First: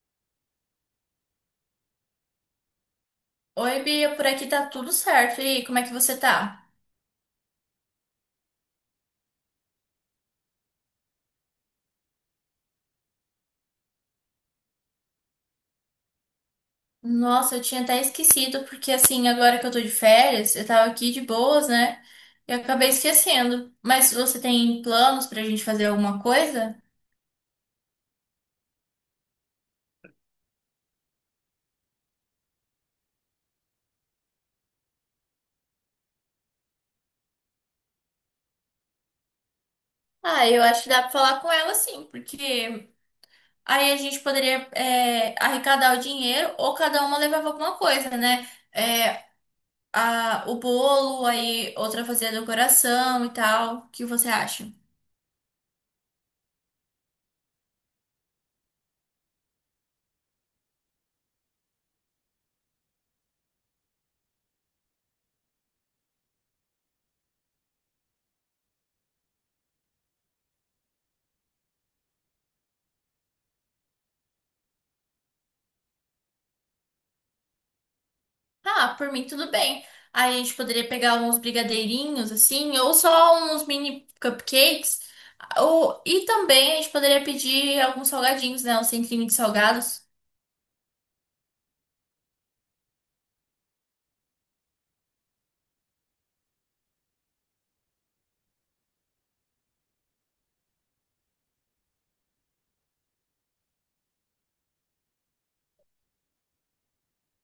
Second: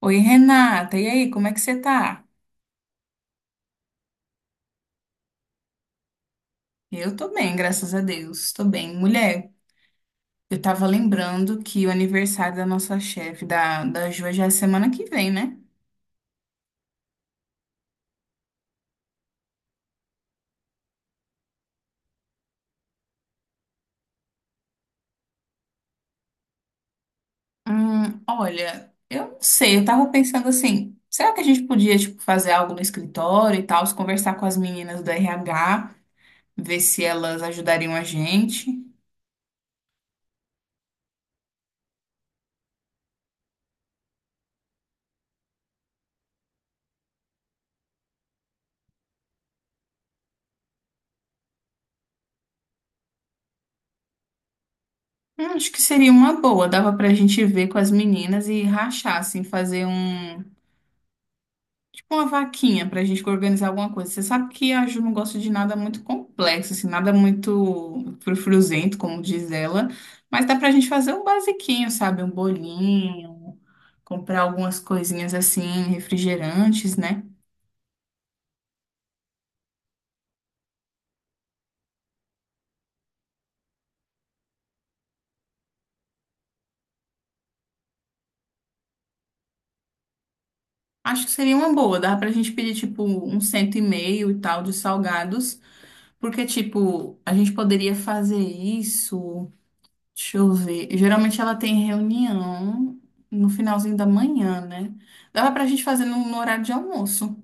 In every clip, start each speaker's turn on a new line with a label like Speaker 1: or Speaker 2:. Speaker 1: Oi, Renata, e aí, como é que você tá?
Speaker 2: Oi, Bia, por aqui tá tudo certo. E aí, como é que você tá?
Speaker 1: Eu tô bem, graças a Deus, tô bem. Mulher, eu tava lembrando que o aniversário da nossa chefe, da Ju, já é semana que vem, né?
Speaker 2: Nossa, eu tinha até esquecido, porque assim, agora que eu tô de férias, eu tava aqui de boas, né? E eu acabei esquecendo. Mas você tem planos pra gente fazer alguma coisa?
Speaker 1: Olha, eu não sei, eu tava pensando assim, será que a gente podia, tipo, fazer algo no escritório e tal, conversar com as meninas do RH, ver se elas ajudariam a gente?
Speaker 2: Ah, eu acho que dá pra falar com ela sim, porque aí a gente poderia arrecadar o dinheiro ou cada uma levava alguma coisa, né? É, o bolo, aí outra fazia a decoração e tal. O que você acha?
Speaker 1: Acho que seria uma boa, dava pra gente ver com as meninas e rachar, assim, fazer um. Uma vaquinha pra gente organizar alguma coisa. Você sabe que a Ju não gosta de nada muito complexo, assim, nada muito frufruzento, como diz ela. Mas dá pra gente fazer um basiquinho, sabe? Um bolinho, comprar algumas coisinhas assim, refrigerantes, né?
Speaker 2: Ah, por mim tudo bem. Aí a gente poderia pegar uns brigadeirinhos assim, ou só uns mini cupcakes. Ou, e também a gente poderia pedir alguns salgadinhos, né? Um centrinho de salgados.
Speaker 1: Acho que seria uma boa. Dá pra gente pedir, tipo, 150 e tal de salgados. Porque, tipo, a gente poderia fazer isso. Deixa eu ver. Geralmente ela tem reunião no finalzinho da manhã, né? Dava pra gente fazer no horário de almoço.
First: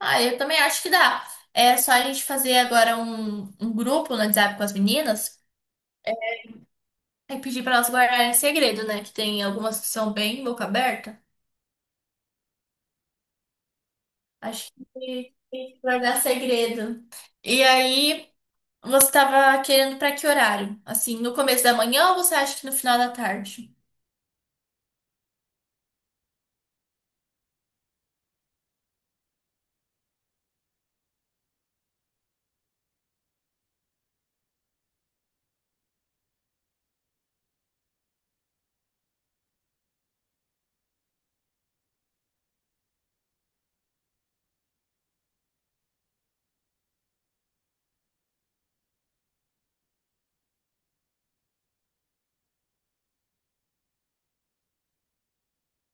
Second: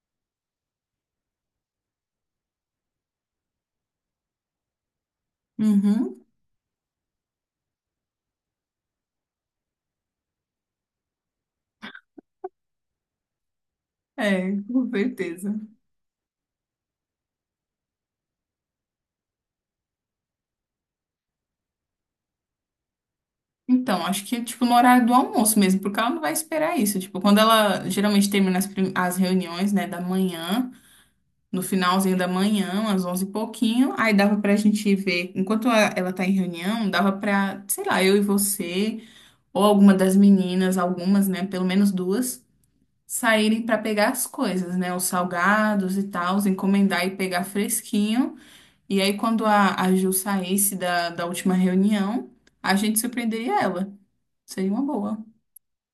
Speaker 2: Ah, eu também acho que dá. É só a gente fazer agora um grupo no WhatsApp com as meninas
Speaker 1: Uhum.
Speaker 2: e pedir para elas guardarem segredo, né? Que tem algumas que são bem boca aberta.
Speaker 1: É,
Speaker 2: Acho
Speaker 1: com
Speaker 2: que
Speaker 1: certeza.
Speaker 2: tem que guardar segredo. E aí, você estava querendo para que horário? Assim, no começo da manhã ou você acha que no final da tarde?
Speaker 1: Então, acho que, tipo, no horário do almoço mesmo, porque ela não vai esperar isso. Tipo, quando ela geralmente termina as reuniões, né, da manhã, no finalzinho da manhã, às 11 e pouquinho, aí dava pra gente ver. Enquanto ela tá em reunião, dava pra, sei lá, eu e você, ou alguma das meninas, algumas, né, pelo menos duas saírem para pegar as coisas, né? Os salgados e tal, encomendar e pegar fresquinho. E aí, quando a Ju saísse da última reunião, a gente surpreenderia ela. Seria uma boa.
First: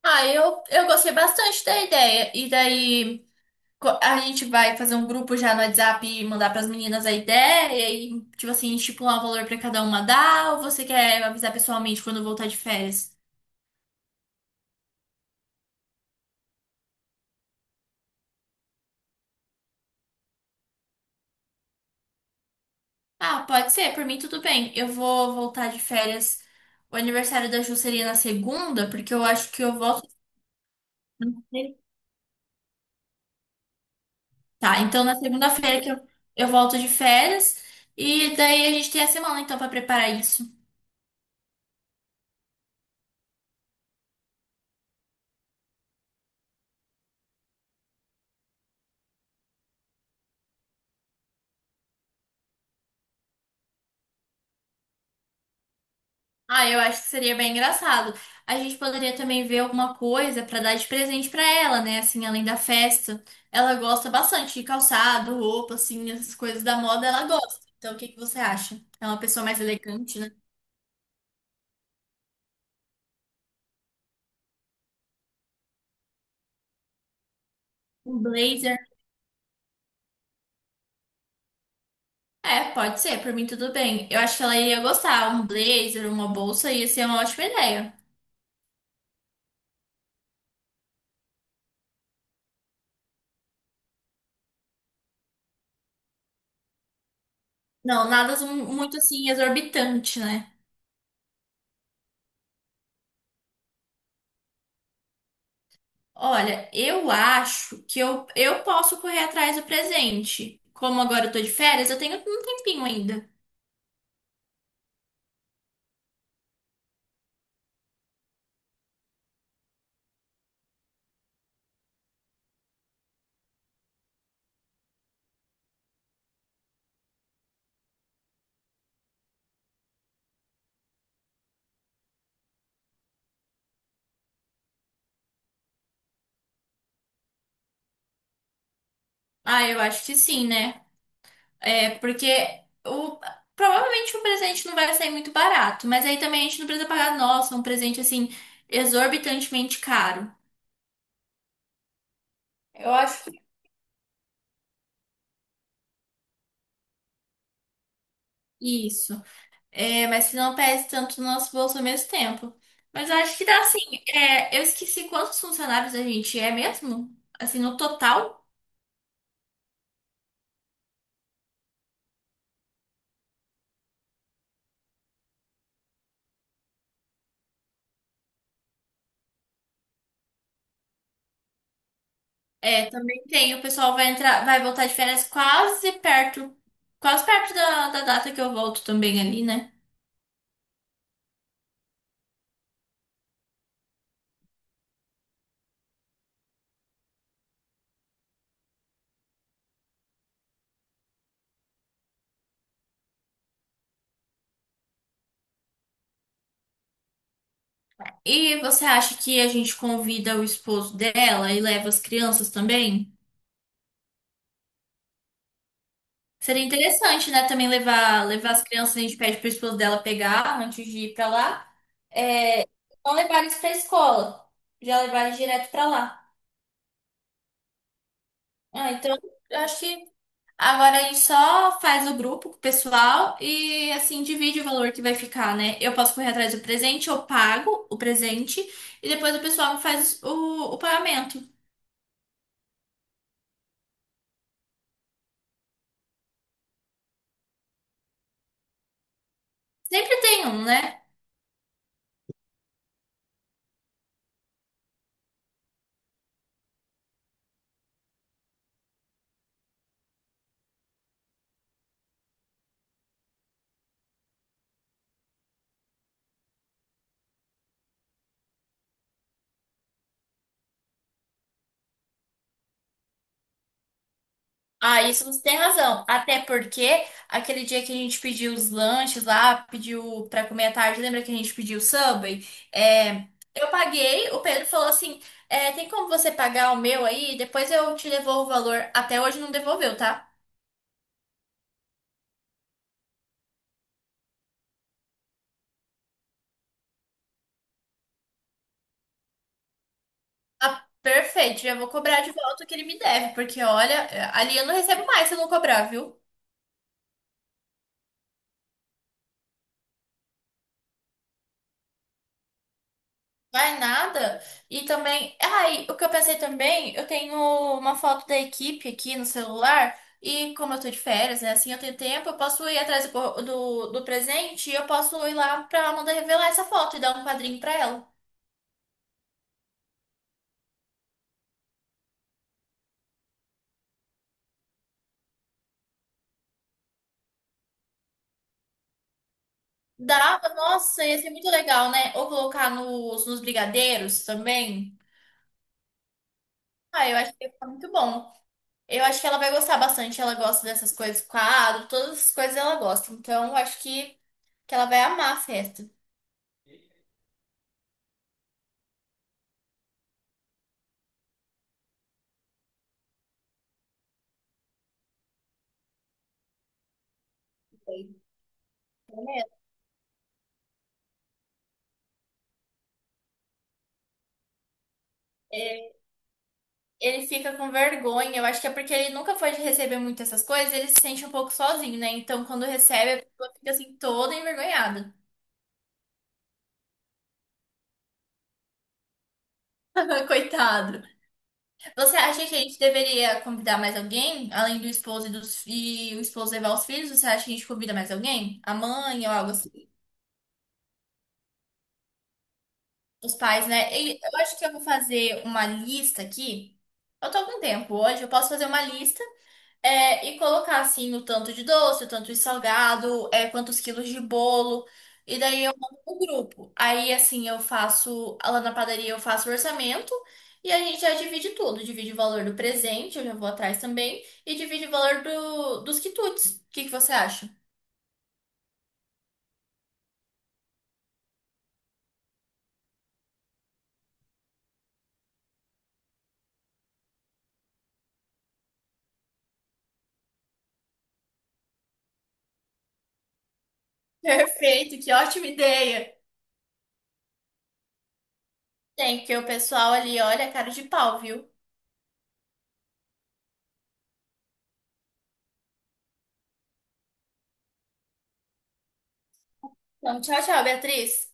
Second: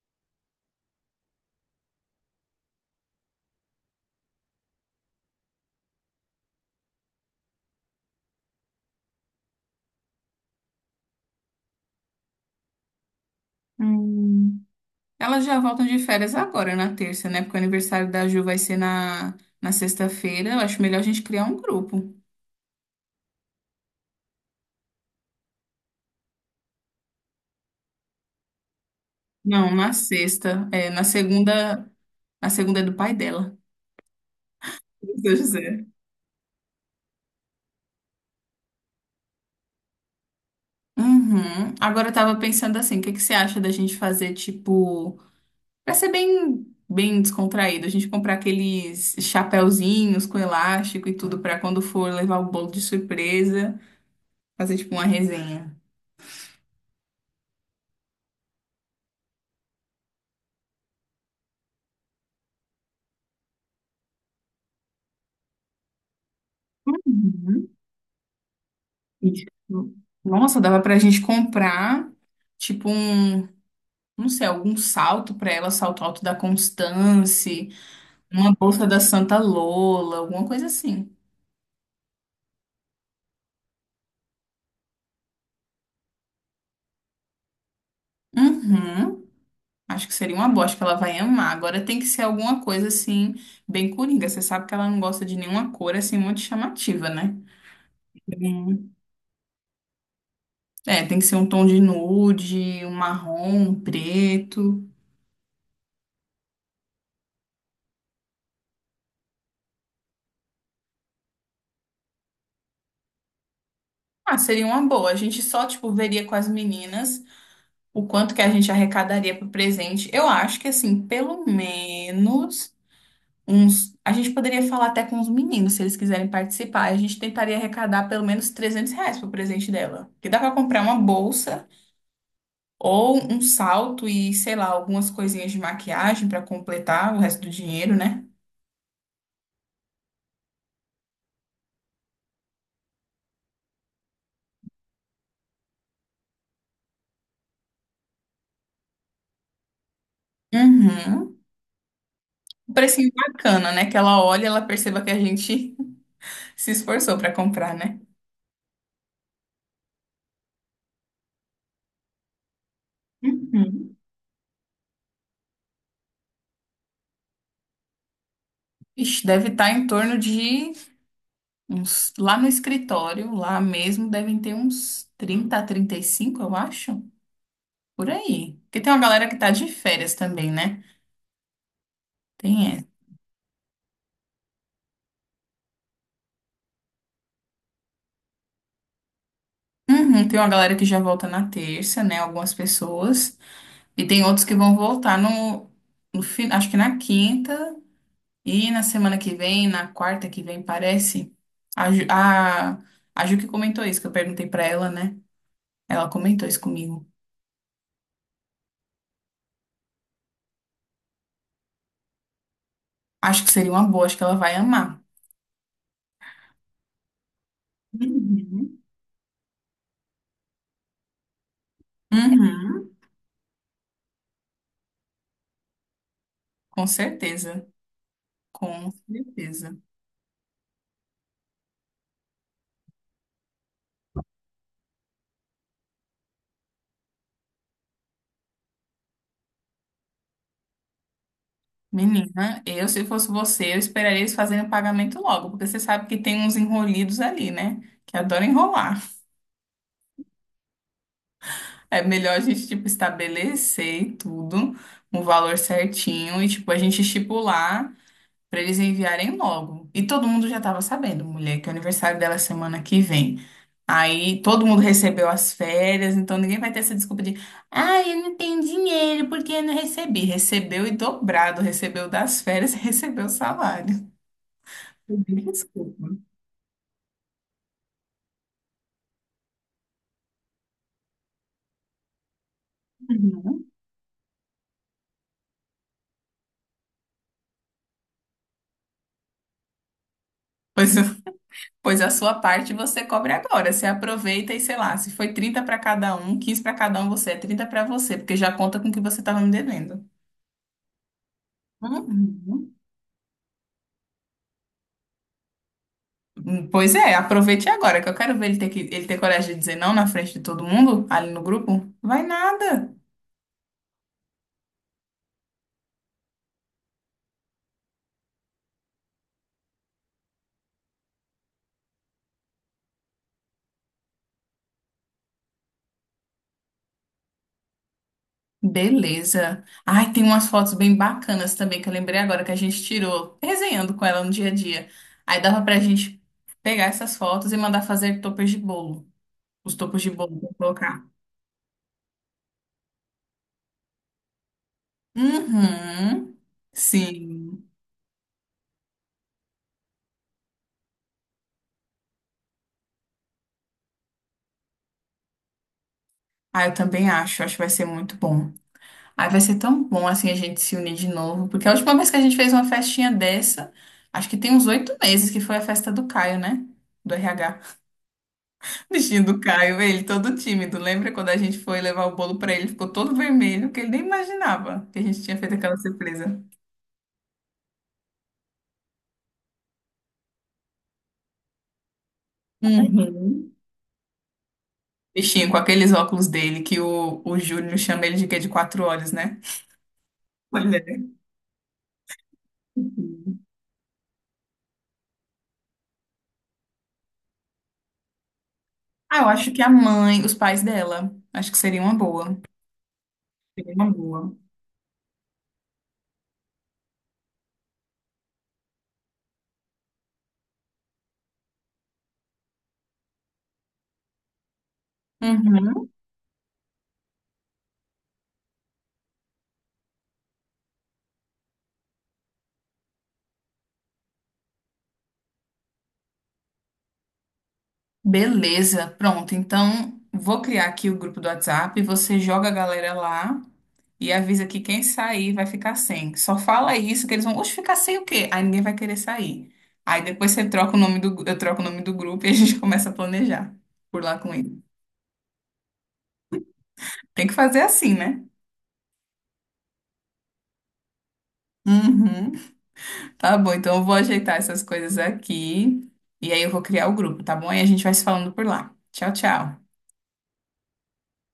Speaker 2: Ah, eu gostei bastante da ideia. E daí a gente vai fazer um grupo já no WhatsApp e mandar para as meninas a ideia e, tipo assim, estipular um valor para cada uma dar? Ou você quer avisar pessoalmente quando voltar de férias?
Speaker 1: Hum. Elas já voltam de férias agora, na terça, né? Porque o aniversário da Ju vai ser na sexta-feira. Eu acho melhor a gente criar um grupo.
Speaker 2: Ah, pode ser, por mim tudo bem. Eu vou voltar de férias. O aniversário da Ju seria na segunda, porque eu acho que
Speaker 1: Não,
Speaker 2: eu
Speaker 1: na
Speaker 2: volto.
Speaker 1: sexta. É, na segunda. Na segunda é do pai dela.
Speaker 2: Tá, então na
Speaker 1: Meu Deus do
Speaker 2: segunda-feira
Speaker 1: céu.
Speaker 2: que eu volto de férias e daí a gente tem a semana então pra preparar isso.
Speaker 1: Uhum. Agora eu tava pensando assim, o que que você acha da gente fazer, tipo. Pra ser bem, bem descontraído, a gente comprar aqueles chapéuzinhos com elástico e tudo pra quando for levar o bolo de surpresa, fazer tipo uma resenha.
Speaker 2: Ah, eu acho que seria bem engraçado. A gente poderia também ver alguma coisa pra dar de presente pra ela, né? Assim, além da festa. Ela gosta bastante de calçado, roupa, assim, essas coisas da moda ela gosta.
Speaker 1: Uhum.
Speaker 2: Então o que que você acha? É uma
Speaker 1: Isso.
Speaker 2: pessoa mais elegante, né?
Speaker 1: Nossa, dava pra gente comprar tipo um, não sei, algum salto pra ela, salto alto da Constance,
Speaker 2: Um
Speaker 1: uma
Speaker 2: blazer.
Speaker 1: bolsa da Santa Lola, alguma coisa assim.
Speaker 2: É, pode ser, por mim tudo bem. Eu acho que ela iria gostar. Um blazer, uma bolsa ia ser uma ótima ideia.
Speaker 1: Uhum. Acho que seria uma boa, acho que ela vai amar. Agora tem que ser alguma coisa assim, bem coringa. Você sabe que ela não gosta de nenhuma cor assim muito chamativa, né?
Speaker 2: Não, nada mu-
Speaker 1: Hum.
Speaker 2: muito assim exorbitante, né?
Speaker 1: É, tem que ser um tom de nude, um marrom, um preto.
Speaker 2: Olha, eu acho que eu posso correr atrás do presente. Como agora eu tô de férias, eu tenho um tempinho ainda.
Speaker 1: Ah, seria uma boa. A gente só, tipo, veria com as meninas o quanto que a gente arrecadaria pro presente. Eu acho que, assim, pelo menos uns. A gente poderia falar até com os meninos, se eles quiserem participar. A gente tentaria arrecadar pelo menos R$ 300 pro presente dela. Que dá pra comprar uma bolsa. Ou um salto e, sei lá, algumas coisinhas de maquiagem para completar o resto do dinheiro, né?
Speaker 2: Ah, eu acho que sim, né? É, porque o, provavelmente o presente não vai sair muito barato, mas aí também a gente não precisa pagar, nossa, um presente assim, exorbitantemente caro.
Speaker 1: Uhum. Um
Speaker 2: Eu
Speaker 1: precinho
Speaker 2: acho que
Speaker 1: bacana, né? Que ela olha e ela perceba que a gente se esforçou para comprar, né?
Speaker 2: isso. É, mas que não pese tanto no nosso bolso ao mesmo tempo. Mas eu acho que dá assim.
Speaker 1: Uhum.
Speaker 2: É, eu esqueci quantos funcionários a gente é mesmo? Assim, no total.
Speaker 1: Ixi, deve estar em torno de uns. Lá no escritório, lá mesmo, devem ter uns 30 a 35, eu acho. Por aí. Porque tem uma galera que tá de férias também, né? Tem
Speaker 2: É,
Speaker 1: essa.
Speaker 2: também tem. O pessoal vai entrar, vai voltar de férias quase perto da data que eu volto também ali, né?
Speaker 1: Uhum, tem uma galera que já volta na terça, né? Algumas pessoas. E tem outros que vão voltar no fim, acho que na quinta e na semana que vem, na quarta que vem, parece. A, Ju- a, a Ju que comentou isso, que eu perguntei pra ela, né? Ela comentou isso comigo.
Speaker 2: E você acha que a gente convida o esposo dela e leva as crianças também?
Speaker 1: Acho que seria uma boa, acho que ela vai amar.
Speaker 2: Seria interessante, né? Também levar as
Speaker 1: Uhum.
Speaker 2: crianças, a gente pede pro esposo dela pegar antes de ir pra lá. É,
Speaker 1: Uhum.
Speaker 2: não levar eles pra escola, já levar eles direto pra lá.
Speaker 1: Com certeza, com
Speaker 2: Ah, então eu
Speaker 1: certeza.
Speaker 2: acho que agora a gente só faz o grupo com o pessoal e assim divide o valor que vai ficar, né? Eu posso correr atrás do presente, eu pago o presente e depois o pessoal faz o pagamento.
Speaker 1: Menina, eu se fosse você, eu esperaria eles fazerem o pagamento logo, porque você sabe que tem uns enrolidos ali, né? Que adoram enrolar.
Speaker 2: Sempre tem um, né?
Speaker 1: É melhor a gente, tipo, estabelecer tudo, um valor certinho e, tipo, a gente estipular pra eles enviarem logo. E todo mundo já tava sabendo, mulher, que o aniversário dela é semana que vem. Aí todo mundo recebeu as férias, então ninguém vai ter essa desculpa de, ah, eu não tenho dinheiro porque eu não recebi. Recebeu e dobrado, recebeu das férias e recebeu o salário.
Speaker 2: Ah,
Speaker 1: Não
Speaker 2: isso
Speaker 1: tem
Speaker 2: você tem razão.
Speaker 1: desculpa.
Speaker 2: Até porque aquele dia que a gente pediu os lanches lá, pediu pra comer à tarde, lembra que a gente pediu o Subway? É,
Speaker 1: Uhum.
Speaker 2: eu paguei, o Pedro falou assim: é, tem como você pagar o meu aí? Depois eu te devolvo o valor. Até hoje não devolveu, tá?
Speaker 1: Pois Pois a sua parte você cobre agora. Você aproveita e sei lá, se foi 30 para cada um, 15 para cada um, você é 30 para você, porque já conta com o que você estava me devendo.
Speaker 2: Ah, perfeito, já vou cobrar de volta o que
Speaker 1: Uhum.
Speaker 2: ele me deve, porque olha, é, ali eu não recebo mais se eu não cobrar, viu?
Speaker 1: Pois é, aproveite agora, que eu quero ver ele ter, que, ele ter coragem de dizer não na frente de todo mundo, ali no grupo. Vai nada.
Speaker 2: Vai nada. E também, ai, o que eu pensei também, eu tenho uma foto da equipe aqui no celular, e como eu tô de férias, né, assim eu tenho tempo, eu posso ir atrás do presente e eu posso ir lá pra Amanda revelar essa foto e dar um quadrinho pra ela.
Speaker 1: Beleza. Ai, tem umas fotos bem bacanas também que eu lembrei agora que a gente tirou, resenhando com ela no dia a dia. Aí dava pra gente pegar essas fotos e mandar fazer toppers de bolo. Os toppers de bolo
Speaker 2: Dá,
Speaker 1: pra
Speaker 2: nossa,
Speaker 1: colocar.
Speaker 2: ia ser muito legal, né? Ou colocar nos brigadeiros também.
Speaker 1: Uhum.
Speaker 2: Ah, eu acho que ia ficar
Speaker 1: Sim.
Speaker 2: muito bom. Eu acho que ela vai gostar bastante. Ela gosta dessas coisas, quadro, todas as coisas ela gosta. Então, eu acho que ela vai amar a festa.
Speaker 1: Ah, eu também acho. Acho que vai ser muito bom. Aí vai ser tão bom assim a gente se unir de novo. Porque a última vez que a gente fez uma festinha dessa, acho que tem uns 8 meses que foi a festa do Caio, né? Do RH. Bichinho do Caio, ele todo tímido. Lembra quando a gente foi levar o bolo pra ele? Ficou todo vermelho, que ele nem imaginava que a gente tinha feito aquela
Speaker 2: É,
Speaker 1: surpresa.
Speaker 2: ele fica com vergonha. Eu acho que é porque ele nunca foi de receber muito essas coisas. Ele se sente um pouco sozinho, né? Então, quando recebe, a
Speaker 1: Uhum.
Speaker 2: pessoa fica assim toda envergonhada.
Speaker 1: Bichinho, com aqueles óculos dele, que o Júnior chama ele de quê? De quatro olhos, né? Olha.
Speaker 2: Coitado. Você acha que a gente deveria convidar mais alguém, além do esposo e o esposo levar os filhos? Você acha que a gente convida mais alguém? A
Speaker 1: Ah,
Speaker 2: mãe
Speaker 1: eu
Speaker 2: ou algo
Speaker 1: acho que a
Speaker 2: assim?
Speaker 1: mãe, os pais dela, acho que seria uma boa.
Speaker 2: Os pais,
Speaker 1: Seria uma
Speaker 2: né? E
Speaker 1: boa.
Speaker 2: eu acho que eu vou fazer uma lista aqui. Eu tô com tempo hoje, eu posso fazer uma lista e colocar assim o tanto de doce, o tanto de salgado, é, quantos quilos de bolo. E daí eu
Speaker 1: Uhum.
Speaker 2: mando pro grupo. Aí assim eu faço, lá na padaria eu faço o orçamento e a gente já divide tudo. Divide o valor do presente, eu já vou atrás também, e divide o valor dos quitutes. O que que você acha?
Speaker 1: Beleza, pronto. Então, vou criar aqui o grupo do WhatsApp, você joga a galera lá e avisa que quem sair vai ficar sem. Só fala isso que eles vão, oxe, ficar sem o quê? Aí ninguém vai querer sair. Aí depois você troca o nome eu troco o nome do grupo e a gente começa a planejar por lá com ele.
Speaker 2: Perfeito, que ótima ideia.
Speaker 1: Tem que fazer assim, né?
Speaker 2: Tem, porque o pessoal ali olha a cara de pau, viu?
Speaker 1: Uhum. Tá bom, então eu vou ajeitar essas coisas aqui e aí eu vou criar o grupo, tá bom? E a gente vai se falando por lá. Tchau, tchau.
Speaker 2: Então, tchau, tchau, Beatriz.